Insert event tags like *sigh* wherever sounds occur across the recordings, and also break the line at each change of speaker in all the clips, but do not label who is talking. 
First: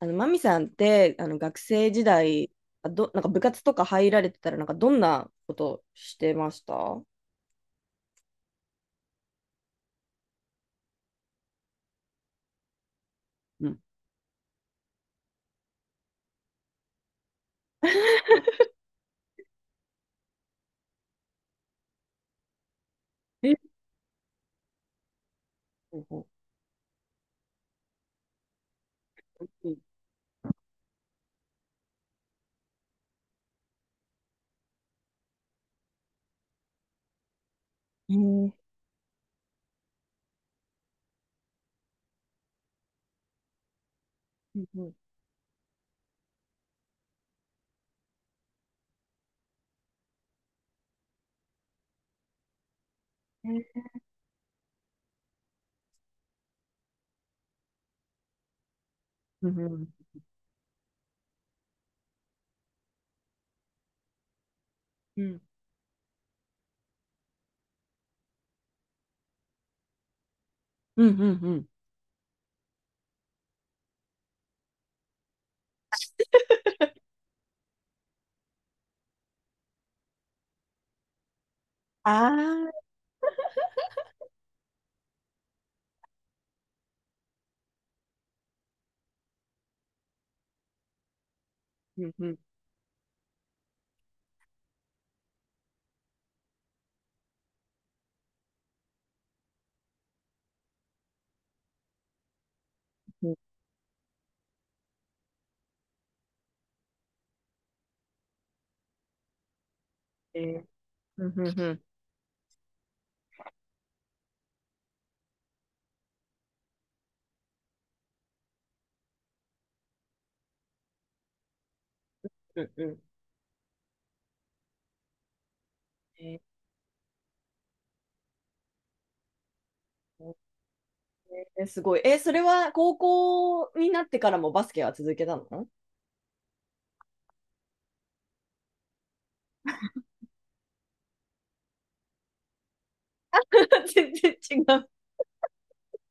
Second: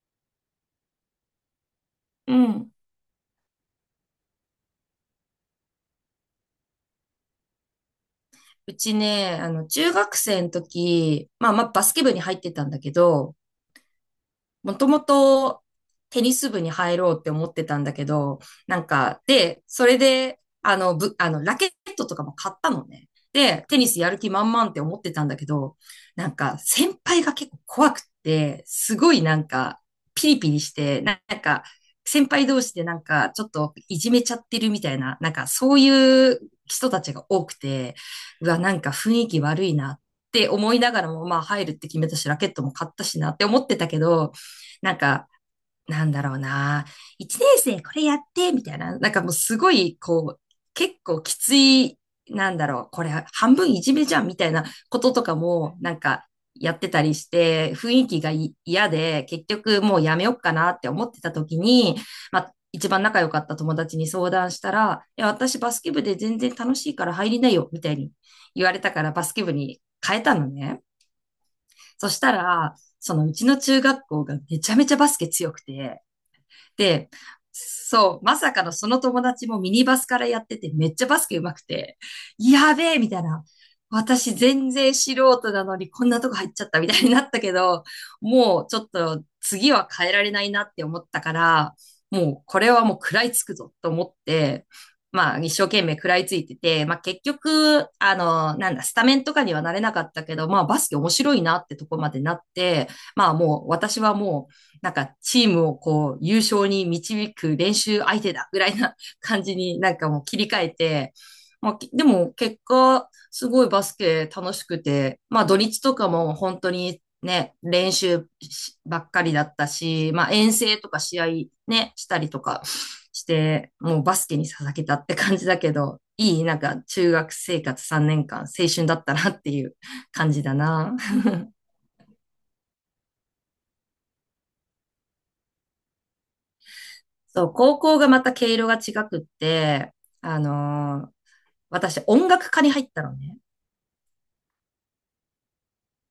マミさんって、学生時
う
代、
ん。
なんか部活とか入られてたら、なんかどんなことしてました？
うちね、中学生の時、まあバスケ部に入ってたんだけど、
うん。
もともとテニス部に入ろうって思ってたんだけど、なんか、で、それで、あの、ぶ、あの、ラケットとかも買ったのね。
え、
で、テニスやる気満々って思ってたんだけど、
ほうほ
先輩が結構怖くって、すごい
う、ん、
ピリピリして、先輩同士でちょっといじめちゃってるみたいな、そういう人たちが多くて、
う
う
ん、
わ、なんか雰囲気悪いなって思いながらも、まあ入るって決めたし、ラケットも買ったしなって思ってたけど、なんか、なんだろうな、1年生これやって、みたいな、なんかもうすごい、こう、結構きつい、これ
え
半分い
ー、
じめじゃん、みたいなこととかも、やってたりして、雰囲気が嫌で、結
うん、うん、うん、う
局
ん、
もうやめよっかなって思ってた時に、まあ、一番仲良かった友達に相談したら、い
う
や、
ん、
私バスケ部で全然楽しいから入りなよ、みたいに言われたからバスケ部に変えたのね。
うん、うん、うん。
そしたら、そのうちの中学校がめちゃめちゃバスケ強くて、で、そう、まさかのその友達もミニバスからやってて、めっちゃバスケ上手くて、
あ
やべ
あ、
えみたいな。私全然素人なのにこんなとこ入っちゃったみたいになったけど、もうちょっと次は変えられないなって思ったから、
うん、うん、
もうこれはもう食らいつくぞと思って、まあ一生懸命食らいついてて、まあ結局、あの、なんだ、スタメンとかにはなれなかったけど、まあバスケ面白いなってとこまでなって、
う
ま
ん、
あもう私はもうなんかチームをこう優勝に導く練習相手だぐらいな感じに *laughs* なんかもう切
え
り
ー
替えて、
うん、うん、
ま
う
あ、
ん、
きでも結果すごいバスケ楽しくて、まあ土日とかも本当にね、練習しばっかりだったし、まあ遠征とか試合ね、したりと
う
か
ん、うん、
して、もうバスケに捧げたって感じだけど、
え
なんか中学生活3年間青春だったなっていう感
ー、
じだな。
えー、すごい。えー、それは高校になってからもバスケは続けたの？
そう、高校がまた毛色が違くって、あのー私音楽科に入ったのね。
*laughs* 全然違う。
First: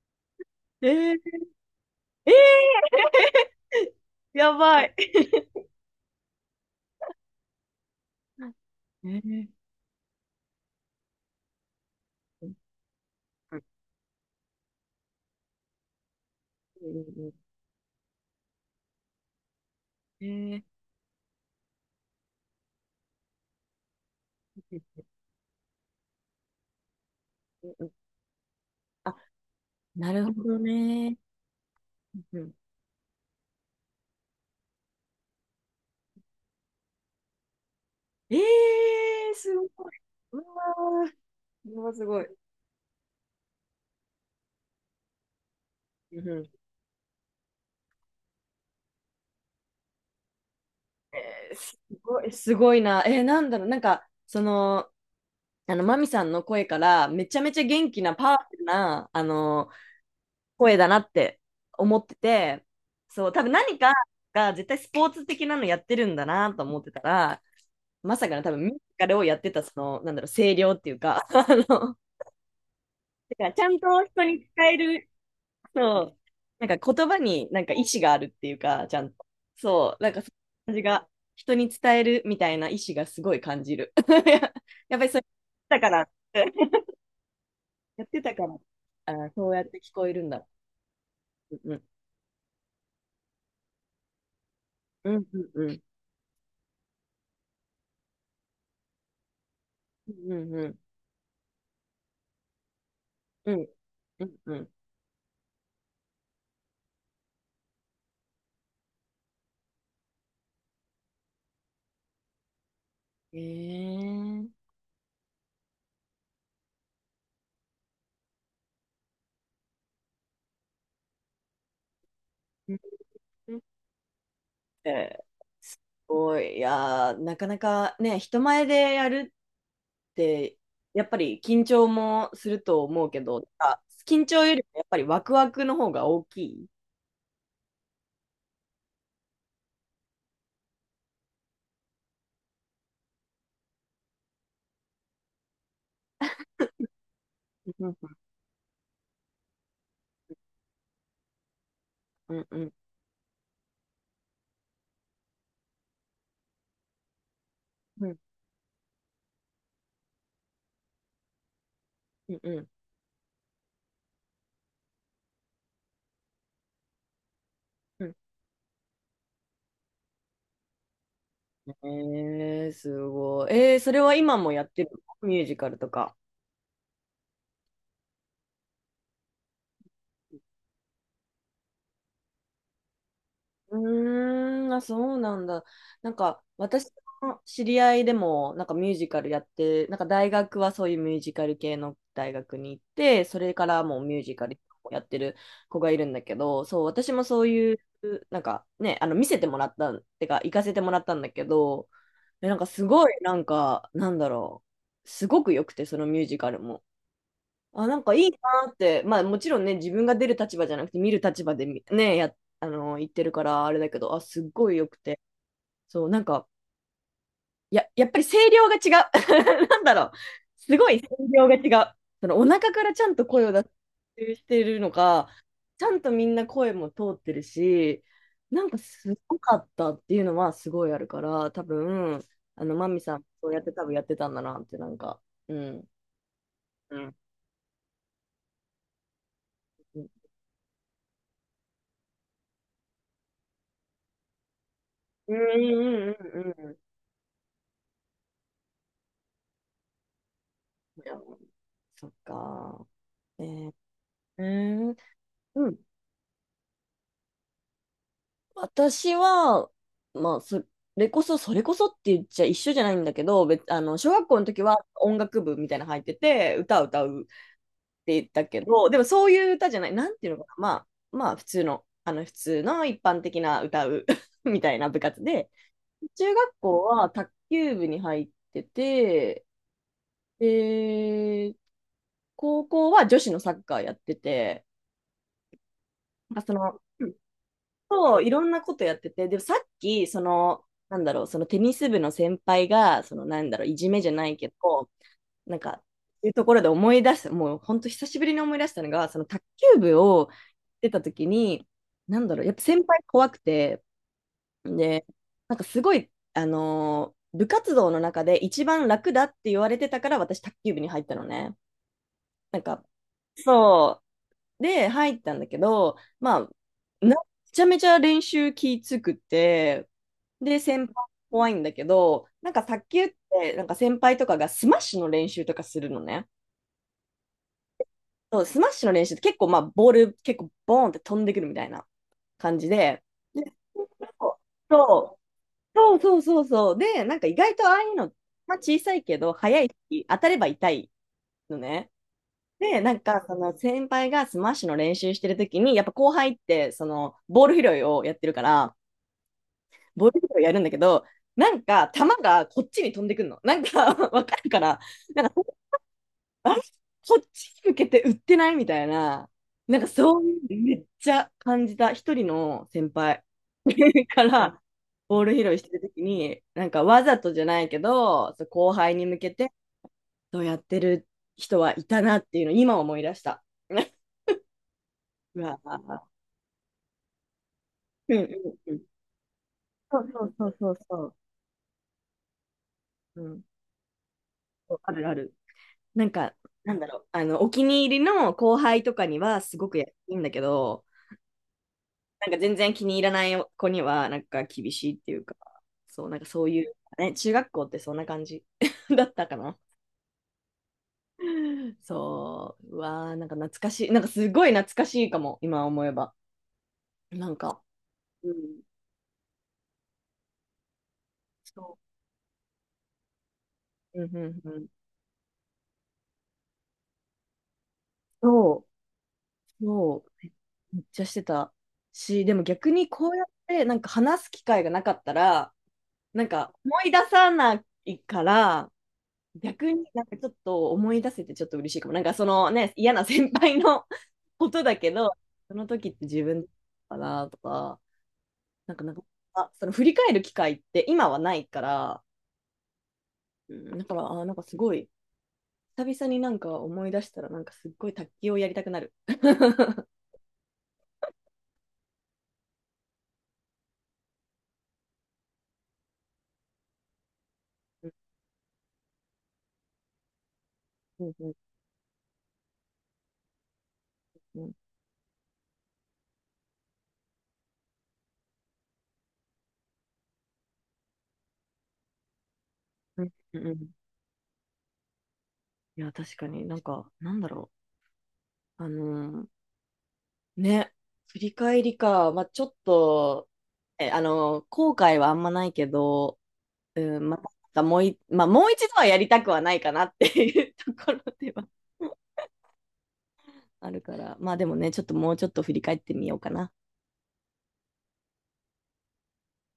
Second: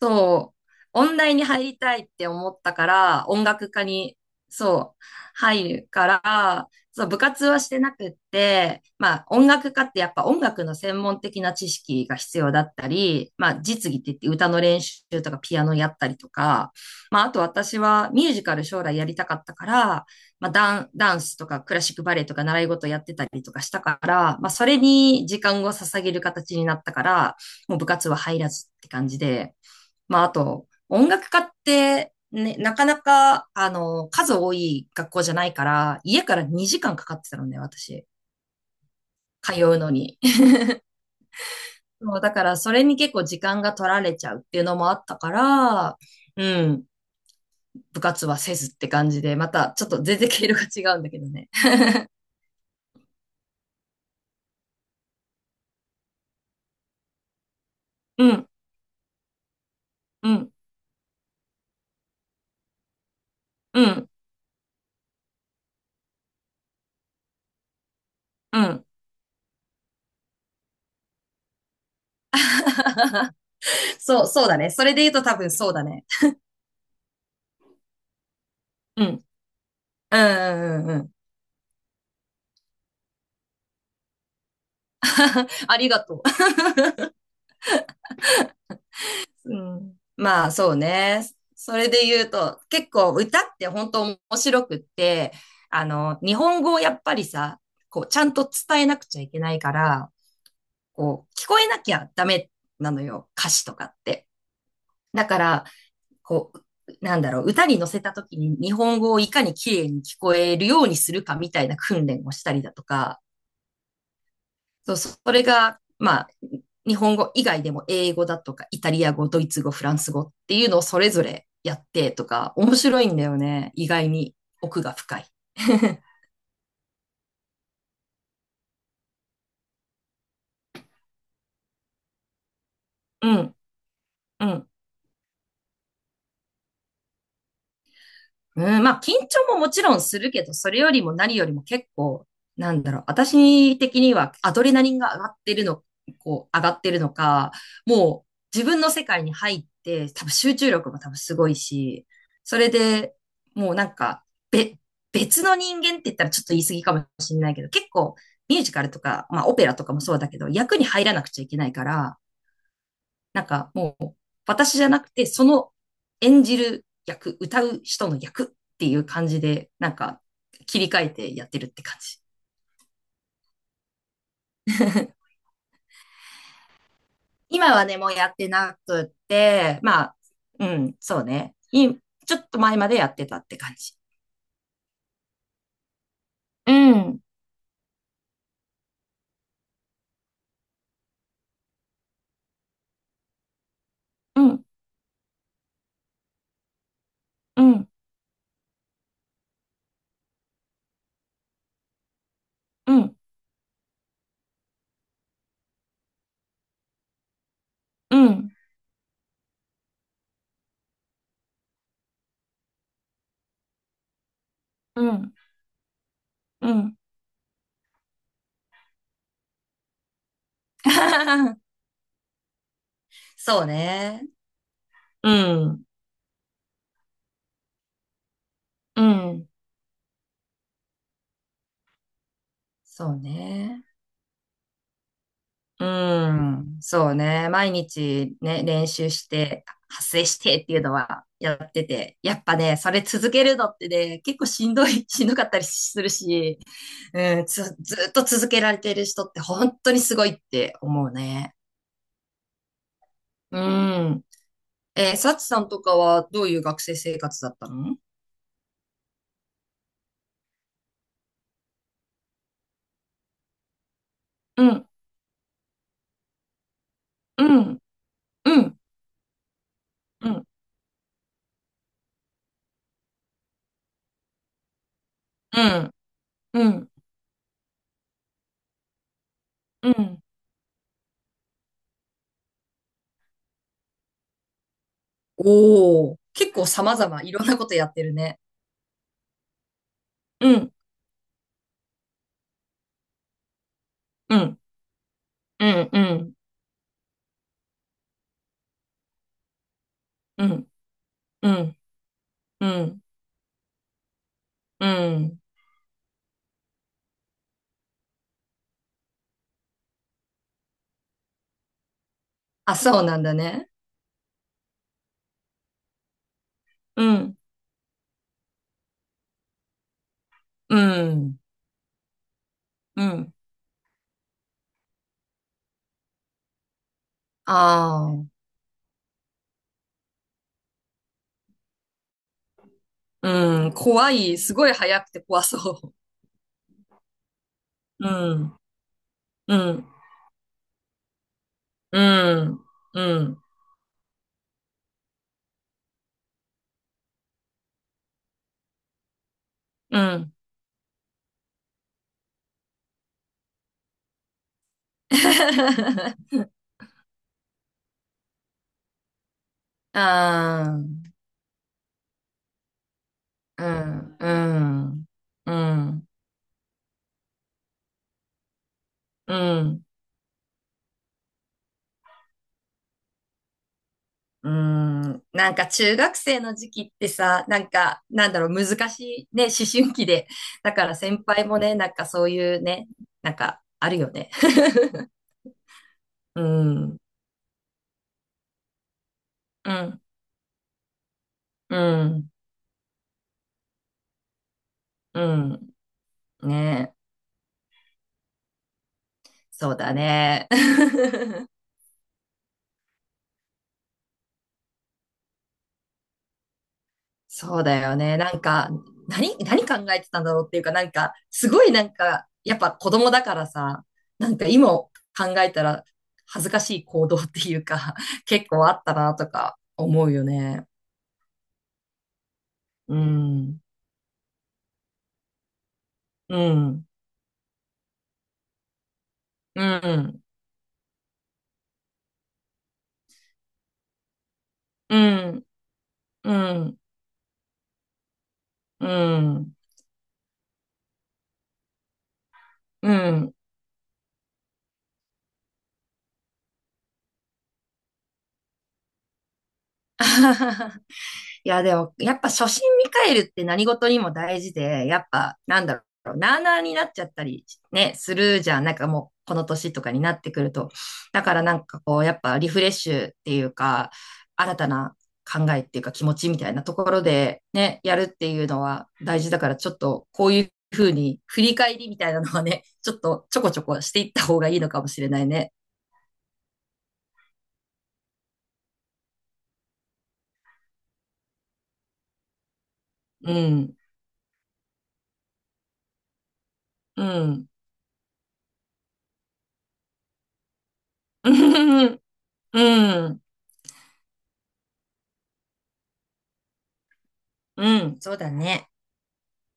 そう、
え
音大
ー、
に入りたいって思った
え
から、音楽科に、
ー、やばい。
そう、
え
入るから、そう、部活はしてなくって、まあ、
ー、
音楽科ってやっぱ音楽の専門的な知識が必
う
要
ん、
だったり、まあ、実技って言って歌の練習とかピアノやったりとか、
う
まあ、あ
ん、
と私はミュージカル将来やりたかったから、
え
まあ、
ー、
ダン、ダンスとかクラシックバレエとか習い事やってたりとかしたから、まあ、それに時間を捧げる形になったから、も
う
う部
ん、
活は入らずって感
あ、
じで、
な
まあ、あ
るほど
と、音
ね。
楽家って、
うん、
ね、なかなか、あの、数多い学校じゃないから、家から2時間かかってたのね、私。
えー、
通
す
う
ご
の
い。
に。
うわ
*laughs*
ー、これはす
そ
ご
う、
い。
だから、それに結構時間が取られちゃうっていうのもあったから、
う
う
ん、
ん、部活はせずって感じで、また、ちょっと全然毛色が違うんだけどね。*laughs*
すごい、すごいな。えー、なんだろう、なんか、その、マミさんの声から、めちゃめちゃ元気な
う
パワ
ん、
フルな、
うん、
声だなって思ってて、そう、多分何
う
か
ん、
が絶対スポーツ的なのやってるんだなと思ってたら、まさかの多分
う
ミュージ
ん。
カルをやってた、その、なんだろう、声量っていうか、*laughs* だからちゃんと
*laughs*
人
そう、
に
そうだ
使
ね。
え
それで
る。
言うと多分そうだ
そ
ね。
う。なんか言葉になんか意志があるっていうか、ちゃ
う
ん
ん。
と。そう。なん
う
かその感じ
ん、うん、うん。う
が、
ん。
人に伝えるみたいな意志がすごい感じる。*laughs* やっぱりそれ
*laughs* あ
だ
り
か
が
ら、
とう。
*laughs* やってたから、あー、そう
う
やって聞
ん。
こえるんだ。
まあそうね。
う
そ
ん、
れで言うと、結構歌って本当面白くっ
うん、
て、
うん、うん、
あの、日本語をやっぱりさ、こう、ちゃんと伝えなくちゃいけないから、
うん、うん、
こう、聞こえなきゃダメなのよ、歌
う
詞
ん、
とかっ
う
て。
ん、うん。
だから、こう、歌に乗せた時に日本語をいかに綺麗に聞こえるようにするかみたいな訓練をしたりだとか、
へえー。
そう、それが、まあ、日本語以外でも英語だとか、イタリア語、ドイツ語、フランス語っていうのをそれぞれやってとか、面白いんだよ
うん、
ね。意外に奥
え
が深
ー、
い。
す
*laughs*
ごい。いやー、なかなかね、人前でやるで、やっぱり緊張もすると思うけ
う
ど、なん
ん、
か緊張
う
より
ん。
もやっぱりワクワクの方が大きい。
うん、まあ、緊張ももちろんするけど、それよりも何よりも結構、私的にはアドレナリンが上がってるの、こう、上がってるのか、
うん、
もう自分の世界に入って、多分集中力も多分すごいし、
うん、う
そ
ん、う
れ
ん、
でもうなんか、べ、別の人間って言ったらちょっと言い過ぎかもしれないけど、結
う
構
ん、
ミュージカルとか、まあオペラとかもそうだけど、役に入らなくちゃいけないから、
うん、
なんかもう、私じゃなくて、その演じる役、歌う
う
人
ん。
の役っていう感じで、なんか切り替えてやってるって感じ。
えー、すごい。えー、それは今もやってるの？ミュージカルとか。
今はね、もうやってなくって、まあ、うん、そうね。ちょっと前までやってたって感
う
じ。
ーん、あ、そうなんだ。なんか、
う
私
ん、
の知り合いでも、なんかミュージカルやって、なんか大学はそういうミュージカル系の大学に行って、それからもうミュージ
う
カル
ん、
をやってる子がいるんだけど、そう、私もそう
う
いう、
ん、
なんかね、見せてもらったん、てか、行かせてもらったんだけど、え、なんかす
う
ごい、
ん、
なんか、なんだろう、すごく良くて、そのミュージカルも。あ、なんか
う
いいな
ん、
って、まあもちろんね、自分が出る立場じゃなくて見る立場でみね、や、言ってるからあれだけど、あ、すっごい良く
う
て。
ん、
そう、なんか、
うん。
やっぱり声量が違う。*laughs* なんだろう。すごい声量が
*laughs*
違う。そのお腹からちゃんと声を出
そうね。
してるのか、
う
ち
ん、
ゃんとみんな声も通ってるし、なんか
う
すご
ん。
かったっていうのはすごいあるから、多分、マミ
そ
さ
う
ん、そうやって多
ね。
分やってたんだなって、なんか、う
う
ん。
ん、
う
そ
ん。
うね。毎日ね、練習して、
うん、
発声してっていうのはやってて、やっぱね、それ続けるのってね、結構しんどい、*laughs* しん
う
どかったりす
ん、う
る
ん、うん、
し、
うん。
うん、ずっと続けられてる人って本当にすごいって
い
思う
や、
ね。
そっか。え
う
ー、
ん。
うーん。
えー、サチさん
うん。
とかはどういう学生生活だったの？
私は、まあ、それこそ、それこそって言っちゃ一緒じゃないんだけど、別、あの、小学校の時
う
は
ん、
音楽部みたいなの入ってて、歌を歌うっ
うん、
て言ったけ
うん、
ど、でもそういう歌じゃない、なんて
う
いうの
ん、
かな、まあ、普通の、普通の一般的な歌う *laughs* みたいな部活で、
うん、
中学
う
校
ん、
は卓球部に入ってて、
うん。
で、高校は女子のサッカーやってて、
おー、
なんかそ
結構
の、
様々いろんなことやってる
そう、い
ね。
ろんなことやってて、でもさっき、そ
う
の、
ん、
なんだろう、そのテニス部の先輩が、その、なんだろう、いじめじゃない
う
け
ん、
ど、なん
う
か、
ん、う
ってい
ん。
うところで思い出す、もう本当久しぶりに思い出したのが、その卓球部を
うん
出た時
う
に、
ん、
なんだろう、やっぱ
う
先輩
ん、
怖くて、
う
で、
ん。
なんかすごい、部活動の中で一番楽だって言われてたから、私、卓球部に入ったのね。なん
あ、
か、
そうなんだね。
そうで、入ったんだけど、まあ、
う
め
ん、
ちゃめちゃ練習きつくて、で、
う
先輩
ん、
怖いんだけど、なんか卓
う
球っ
ん。
て、なんか先輩とかがスマッシュの練習とかするのね。
あ
そう、スマッシュの練習って結構、まあ、ボール結構ボーンって飛んでくるみたいな感じで、
あ、
で、
うん、怖い。すごい早く
そ
て怖
う、
そ
そう、そう、そう、そう。で、なんか意外とああいう
う。う
の、ま
ん、
あ、小さいけど、
う
速い
ん、
し、当たれば痛いのね。
うん、
で、なん
う
か、そ
ん、
の先輩がスマッシュの練習してるときに、やっぱ後輩って、その、ボール拾いをやってるから、
う
ボール
ん。
拾いやるんだけど、なんか、球がこっちに飛んでくるの。なんか、*laughs* わかるから、なんか、
*laughs*
あれ、こっちに向けて打ってないみたいな、なんかそういうの
ああ、
め
う
っ
ん、
ちゃ感じた一人の先輩
う
*laughs*
ん、
からボール
う
拾いしてるとき
ん、
に、なんかわざとじゃないけど、そう、後輩に向け
う
て
ん、
そうやってる人はいたなっていうのを今思い出した。*laughs*
うん。
う
なん
わ
か中
ー、
学生の時期ってさ、
うん、う
難
ん、うん。
しいね、思春
そ
期
う、そ
で。
う、そう、そ
だ
う、
から
そ
先輩もね、なんかそういうね、
う。う
なん
ん。
かあるよね。
ある
*laughs*
ある。なんか、
う
なんだ
ん、
ろう。お気に入りの後輩とかにはすご
う
くやい
ん、
いんだけど、
う
な
ん、
んか全然気に入らない子には、なんか厳しいってい
う
うか、
ん。
そう、なんかそういう、
ねえ、
ね、中学校ってそんな感じ *laughs* だったかな。
そうだね。*laughs*
そう、うわー、なんか懐かしい。なんかすごい懐かしいかも、今思えば。なん
そ
か、
うだよね。
うん。
何考えてたんだろうっていうか、すごい
そ
なんか、やっぱ子供だからさ、
う。うん、う
なん
ん、
か
うん。
今考えたら恥ずかしい行動っていうか、*laughs*
そ
結
う、
構あったなとか
そ
思う
う、
よ
め
ね。
めっちゃしてたし、でも逆に
う
こうやっ
ん、
てなんか話す機会がなかったら、なん
う
か思
ん、
い出さないから、
う
逆になんか
ん、
ちょっと思い出せてちょっと嬉しいかも。なんかそのね、嫌な先輩の *laughs* ことだけ
う
ど、
ん、
その時って自
う
分
ん、うん、
かなとか、なんか
う
なんか、あ、
ん。
その振り返る機会って今はないから、
うん。
うん、だから、あ、なんかすごい、久々になんか思い出したらなんかすっごい卓球をやりたくなる。*laughs*
*laughs* いや、でも、やっぱ初心見返るって何事にも大事で、やっぱ、なあなあになっちゃったりね、するじゃん。なんかもう、この年とかになってくると。
うん、
だ
う
から
ん、
なんかこう、やっぱリフレッシュっていうか、
うん、
新たな考えっていうか気持ちみたいなところでね、やるっていうのは大事だから、ちょっとこういうふうに振り返りみたいなのはね、*laughs* ちょっ
うん、
とち
う
ょ
ん、う
こちょ
ん、
こしていった方がいいのかもしれないね。
いや、確かになんか、なんだろう。ね、振り返りか。まあ、ちょっと、
うん、
え、後悔はあんまないけど、う
う
ん、ま
ん、
たもうい、まあ、もう一度はやりたくはないかなっていう *laughs* ところでは
うん、うん、
あるから、まあでもね、ちょっともうちょっと振り返ってみようかな。
うん、そうだね。